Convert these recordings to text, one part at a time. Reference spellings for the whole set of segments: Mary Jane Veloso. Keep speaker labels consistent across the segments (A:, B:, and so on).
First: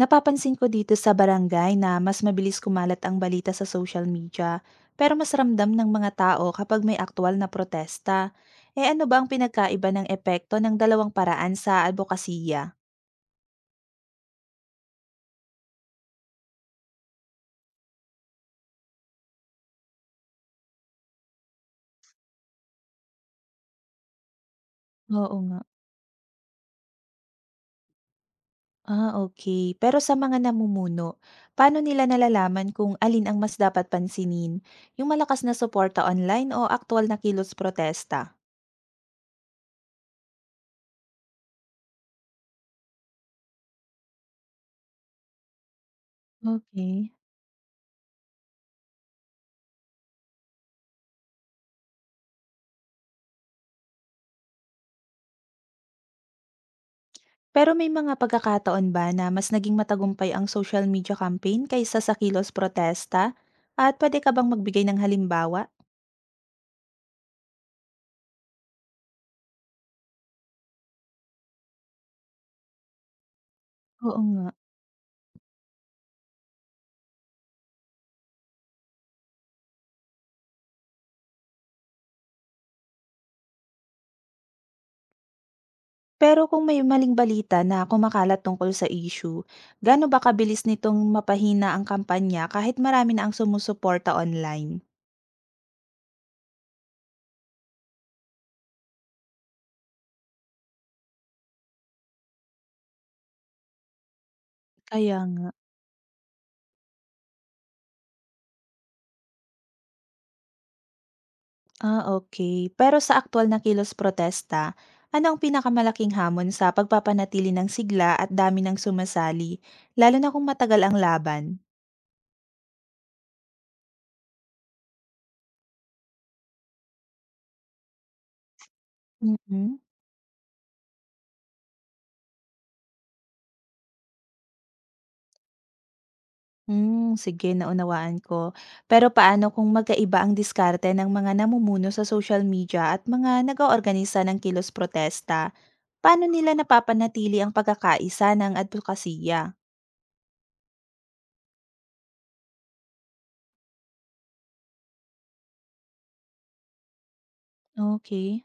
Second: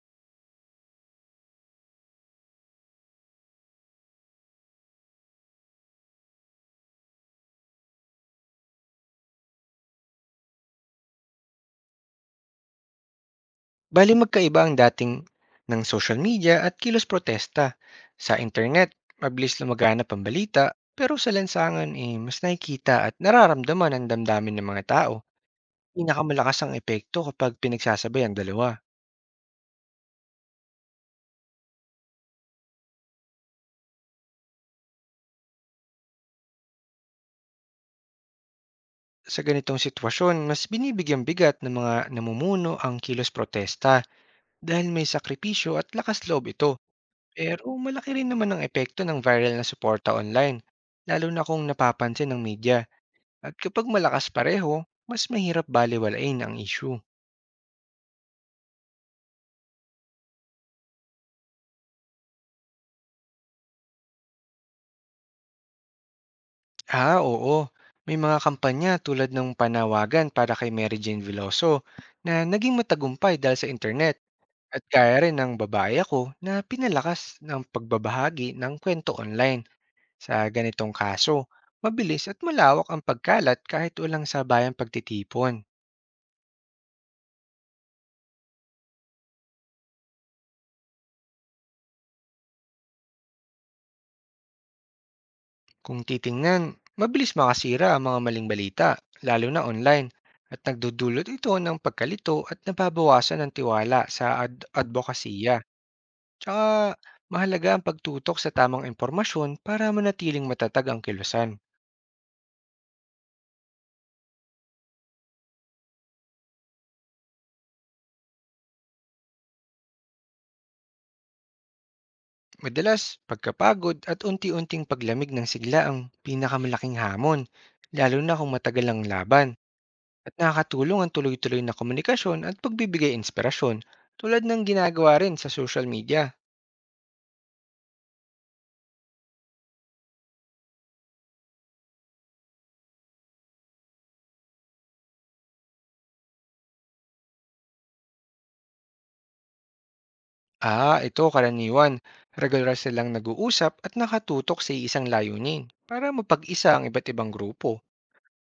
A: Napapansin ko dito sa barangay na mas mabilis kumalat ang balita sa social media, pero mas ramdam ng mga tao kapag may aktual na protesta. Eh ano ba ang pinagkaiba ng epekto ng dalawang paraan sa advokasya?
B: Bali magkaiba ang dating ng social media at kilos protesta. Sa internet, mabilis lumaganap ang balita, pero sa lansangan eh, mas nakikita at nararamdaman ang damdamin ng mga tao.
A: Oo nga.
B: Pinakamalakas ang epekto kapag pinagsasabay ang dalawa.
A: Ah, okay. Pero sa mga namumuno, paano nila nalalaman kung alin ang mas dapat pansinin? Yung malakas na suporta online o aktual na kilos protesta?
B: Sa ganitong sitwasyon, mas binibigyang bigat ng mga namumuno ang kilos protesta dahil may sakripisyo at lakas loob ito.
A: Okay.
B: Pero malaki rin naman ang epekto ng viral na suporta online, lalo na kung napapansin ng media. At kapag malakas pareho, mas mahirap balewalain ang issue.
A: Pero may mga pagkakataon ba na mas naging matagumpay ang social media campaign kaysa sa kilos protesta? At puwede ka bang magbigay ng halimbawa?
B: Ah, oo. May mga kampanya tulad ng panawagan para kay Mary Jane Veloso na naging matagumpay dahil sa internet,
A: Oo nga.
B: at kaya rin ng babae ako na pinalakas ng pagbabahagi ng kwento online. Sa ganitong kaso, mabilis at malawak ang pagkalat kahit walang sabayang pagtitipon.
A: Pero kung may maling balita na kumakalat tungkol sa issue, gaano ba kabilis nitong mapahina ang kampanya kahit marami na ang sumusuporta online?
B: Kung titingnan, mabilis makasira ang mga maling balita, lalo na online, at nagdudulot ito ng pagkalito at nababawasan ng tiwala sa
A: Kaya nga.
B: advokasya. Tsaka mahalaga ang pagtutok sa tamang impormasyon para manatiling matatag ang kilusan.
A: Ah, okay. Pero sa aktuwal na kilos protesta, ano ang pinakamalaking hamon sa pagpapanatili ng sigla at dami ng sumasali, lalo na kung matagal ang laban?
B: Madalas, pagkapagod at unti-unting paglamig ng sigla ang pinakamalaking hamon, lalo na kung matagal ang laban.
A: Mm.
B: At nakakatulong ang tuloy-tuloy na komunikasyon at pagbibigay inspirasyon tulad ng ginagawa rin sa social media.
A: Hmm, sige, naunawaan ko. Pero paano kung magkaiba ang diskarte ng mga namumuno sa social media at mga nag-oorganisa ng kilos protesta? Paano nila napapanatili ang pagkakaisa ng advokasya?
B: Ah, ito karaniwan. Regular silang nag-uusap at nakatutok sa isang layunin para mapag-isa ang iba't ibang grupo.
A: Okay.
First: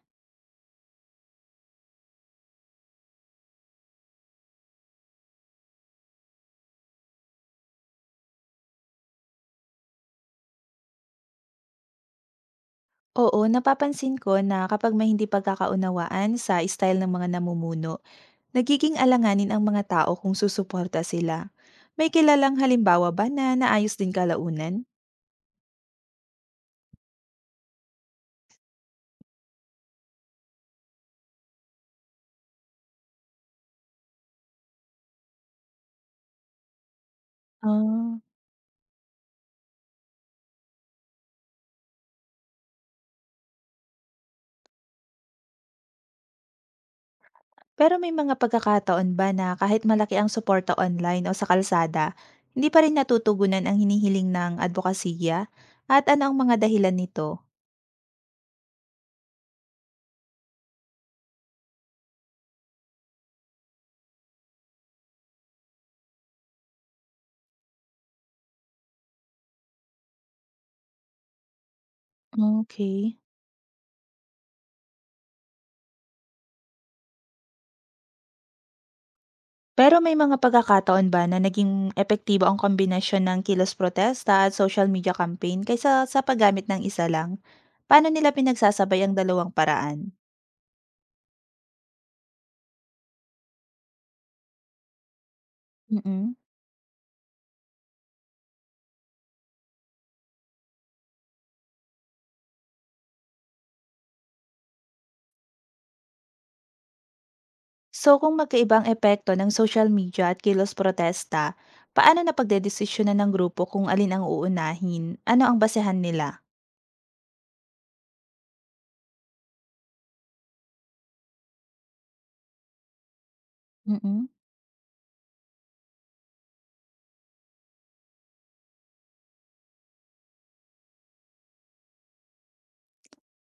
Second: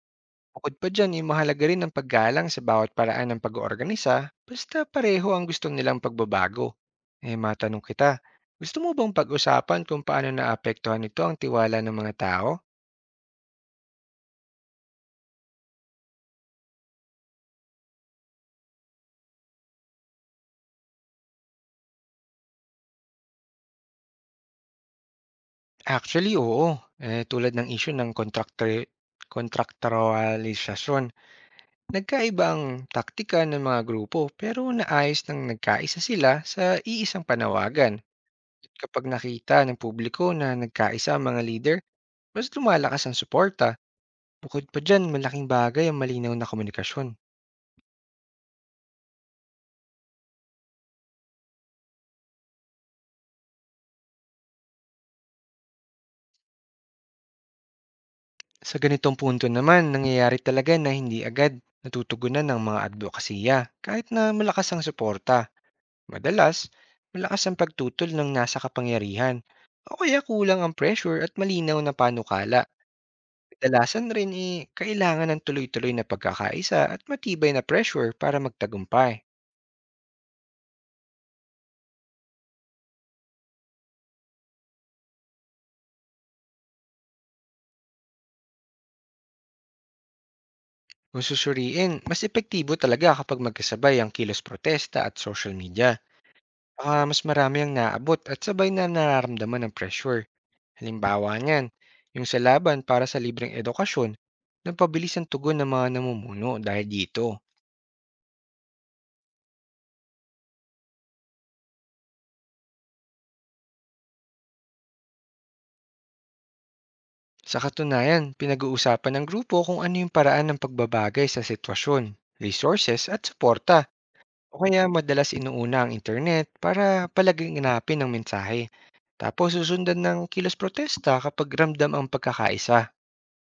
B: Bukod pa dyan, eh, mahalaga rin ang paggalang sa bawat paraan ng pag-oorganisa basta pareho ang gusto nilang pagbabago. Eh matanong kita, gusto mo bang pag-usapan kung paano naapektuhan nito ang tiwala ng mga tao?
A: Oo, napapansin ko na kapag may hindi pagkakaunawaan sa style ng mga namumuno, nagiging alanganin ang mga tao kung susuporta sila. May kilalang halimbawa ba na naayos din kalaunan?
B: Actually, oo. Eh, tulad ng issue ng contractualisasyon. Nagkaibang taktika ng mga grupo pero naayos ng nagkaisa sila sa iisang panawagan.
A: Ah.
B: Kapag nakita ng publiko na nagkaisa ang mga leader, mas lumalakas ang suporta. Bukod pa dyan, malaking bagay ang malinaw na komunikasyon.
A: Pero may mga pagkakataon ba na kahit malaki ang suporta online o sa kalsada, hindi pa rin natutugunan ang hinihiling ng adbokasiya? At ano ang mga dahilan nito?
B: Sa ganitong punto naman, nangyayari talaga na hindi agad natutugunan ng mga advokasya kahit na malakas ang suporta. Madalas, malakas ang pagtutol ng nasa kapangyarihan o kaya kulang ang pressure at malinaw na panukala.
A: Okay.
B: Dalasan rin eh, kailangan ng tuloy-tuloy na pagkakaisa at matibay na pressure para magtagumpay.
A: Pero may mga pagkakataon ba na naging epektibo ang kombinasyon ng kilos protesta at social media campaign kaysa sa paggamit ng isa lang? Paano nila pinagsasabay ang dalawang paraan?
B: Kung susuriin, mas epektibo talaga kapag magkasabay ang kilos protesta at social media.
A: Mm.
B: Baka mas marami ang naabot at sabay na nararamdaman ng pressure. Halimbawa niyan, yung sa laban para sa libreng edukasyon, nagpabilis ang tugon ng mga namumuno dahil dito.
A: So kung magkaibang epekto ng social media at kilos protesta, paano na napagdedesisyonan ng grupo kung alin ang uunahin? Ano ang basehan nila?
B: Sa katunayan, pinag-uusapan ng grupo kung ano yung paraan ng pagbabagay sa sitwasyon, resources at suporta.
A: Mm.
B: O kaya madalas inuuna ang internet para palaganapin ng mensahe. Tapos susundan ng kilos protesta kapag ramdam ang pagkakaisa.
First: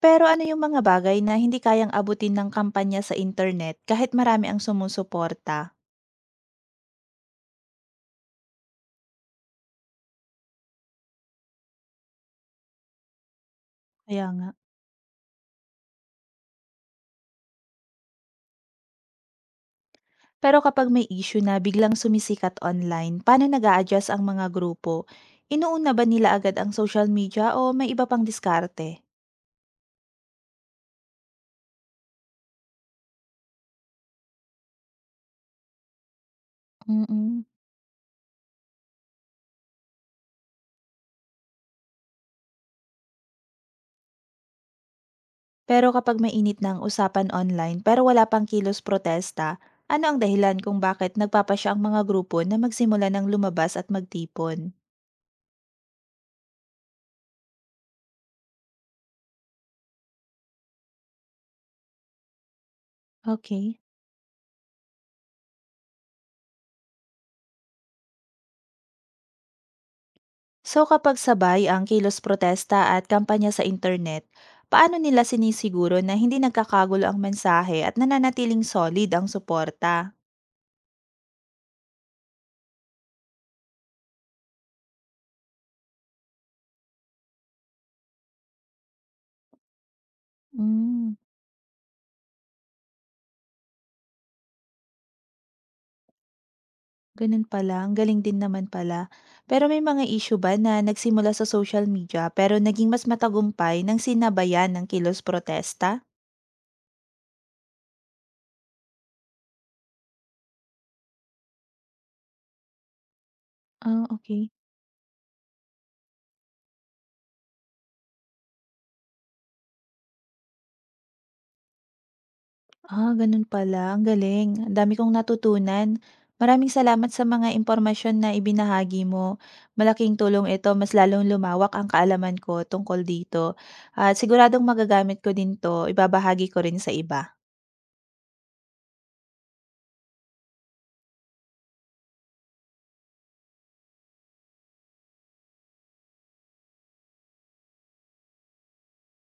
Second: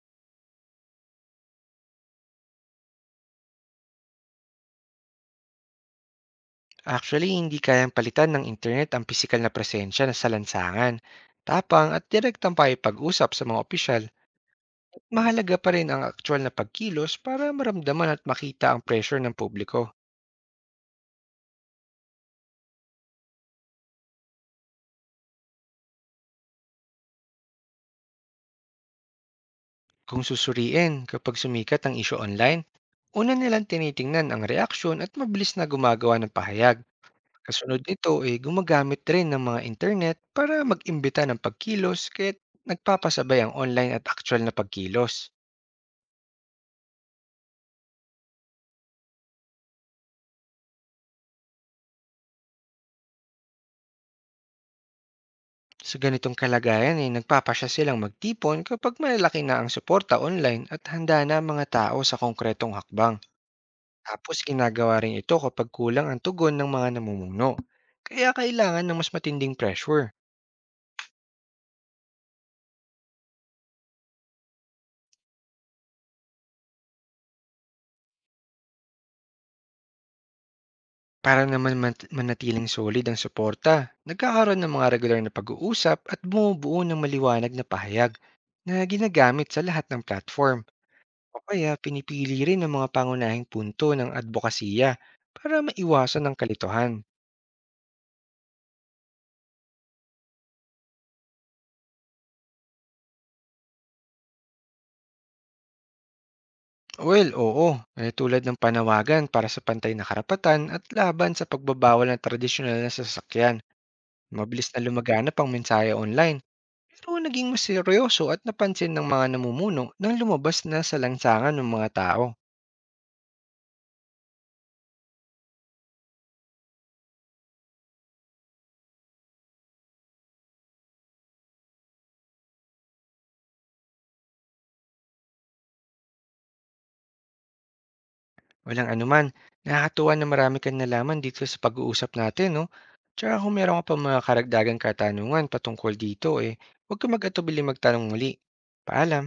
A: Pero ano yung mga bagay na hindi kayang abutin ng kampanya sa internet kahit marami ang sumusuporta?
B: Actually, hindi kayang palitan ng internet ang pisikal na presensya na sa lansangan. Tapang at direktang pakipag-usap sa mga opisyal,
A: Kaya nga.
B: mahalaga pa rin ang aktual na pagkilos para maramdaman at makita ang pressure ng publiko.
A: Pero kapag may issue na biglang sumisikat online, paano nag adjust ang mga grupo? Inuuna ba nila agad ang social media o may iba pang diskarte?
B: Kung susuriin kapag sumikat ang isyo online, una nilang tinitingnan ang reaksyon at mabilis na gumagawa ng pahayag.
A: Mm.
B: Kasunod nito ay gumagamit rin ng mga internet para mag-imbita ng pagkilos, kaya't nagpapasabay ang online at actual na pagkilos.
A: Pero kapag mainit na ang usapan online pero wala pang kilos protesta, ano ang dahilan kung bakit nagpapasya ang mga grupo na magsimula ng lumabas at magtipon?
B: Sa ganitong kalagayan ay nagpapasya silang magtipon kapag malalaki na ang suporta online at handa na ang mga tao sa konkretong hakbang.
A: Okay.
B: Tapos ginagawa rin ito kapag kulang ang tugon ng mga namumuno. Kaya kailangan ng mas matinding pressure.
A: So kapag sabay ang kilos protesta at kampanya sa internet, paano nila sinisiguro na hindi nagkakagulo ang mensahe at nananatiling solid ang suporta?
B: Para naman manatiling solid ang suporta, nagkakaroon ng mga regular na pag-uusap at bumubuo ng maliwanag na pahayag na ginagamit sa lahat ng platform.
A: Hmm,
B: O kaya pinipili rin ng mga pangunahing punto ng advokasya para maiwasan ang kalituhan.
A: ganun pala. Ang galing din naman pala. Pero may mga issue ba na nagsimula sa social media pero naging mas matagumpay nang sinabayan ng kilos protesta?
B: Well, oo, eh, tulad ng panawagan para sa pantay na karapatan at laban sa pagbabawal ng tradisyonal na sasakyan.
A: Ah, okay.
B: Mabilis na lumaganap ang mensahe online. Pero naging mas seryoso at napansin ng mga namumuno nang lumabas na sa lansangan ng mga tao.
A: Ah, gano'n pala, ang galing. Ang dami kong natutunan. Maraming salamat sa mga impormasyon na ibinahagi mo. Malaking tulong ito, mas lalong lumawak ang kaalaman ko tungkol dito at siguradong magagamit ko din 'to, ibabahagi ko rin sa iba.
B: Walang anuman, nakakatuwa na marami kang nalaman dito sa pag-uusap natin, no? Tsaka kung meron ka pa mga karagdagang katanungan patungkol dito, eh, huwag ka mag-atubili magtanong muli. Paalam!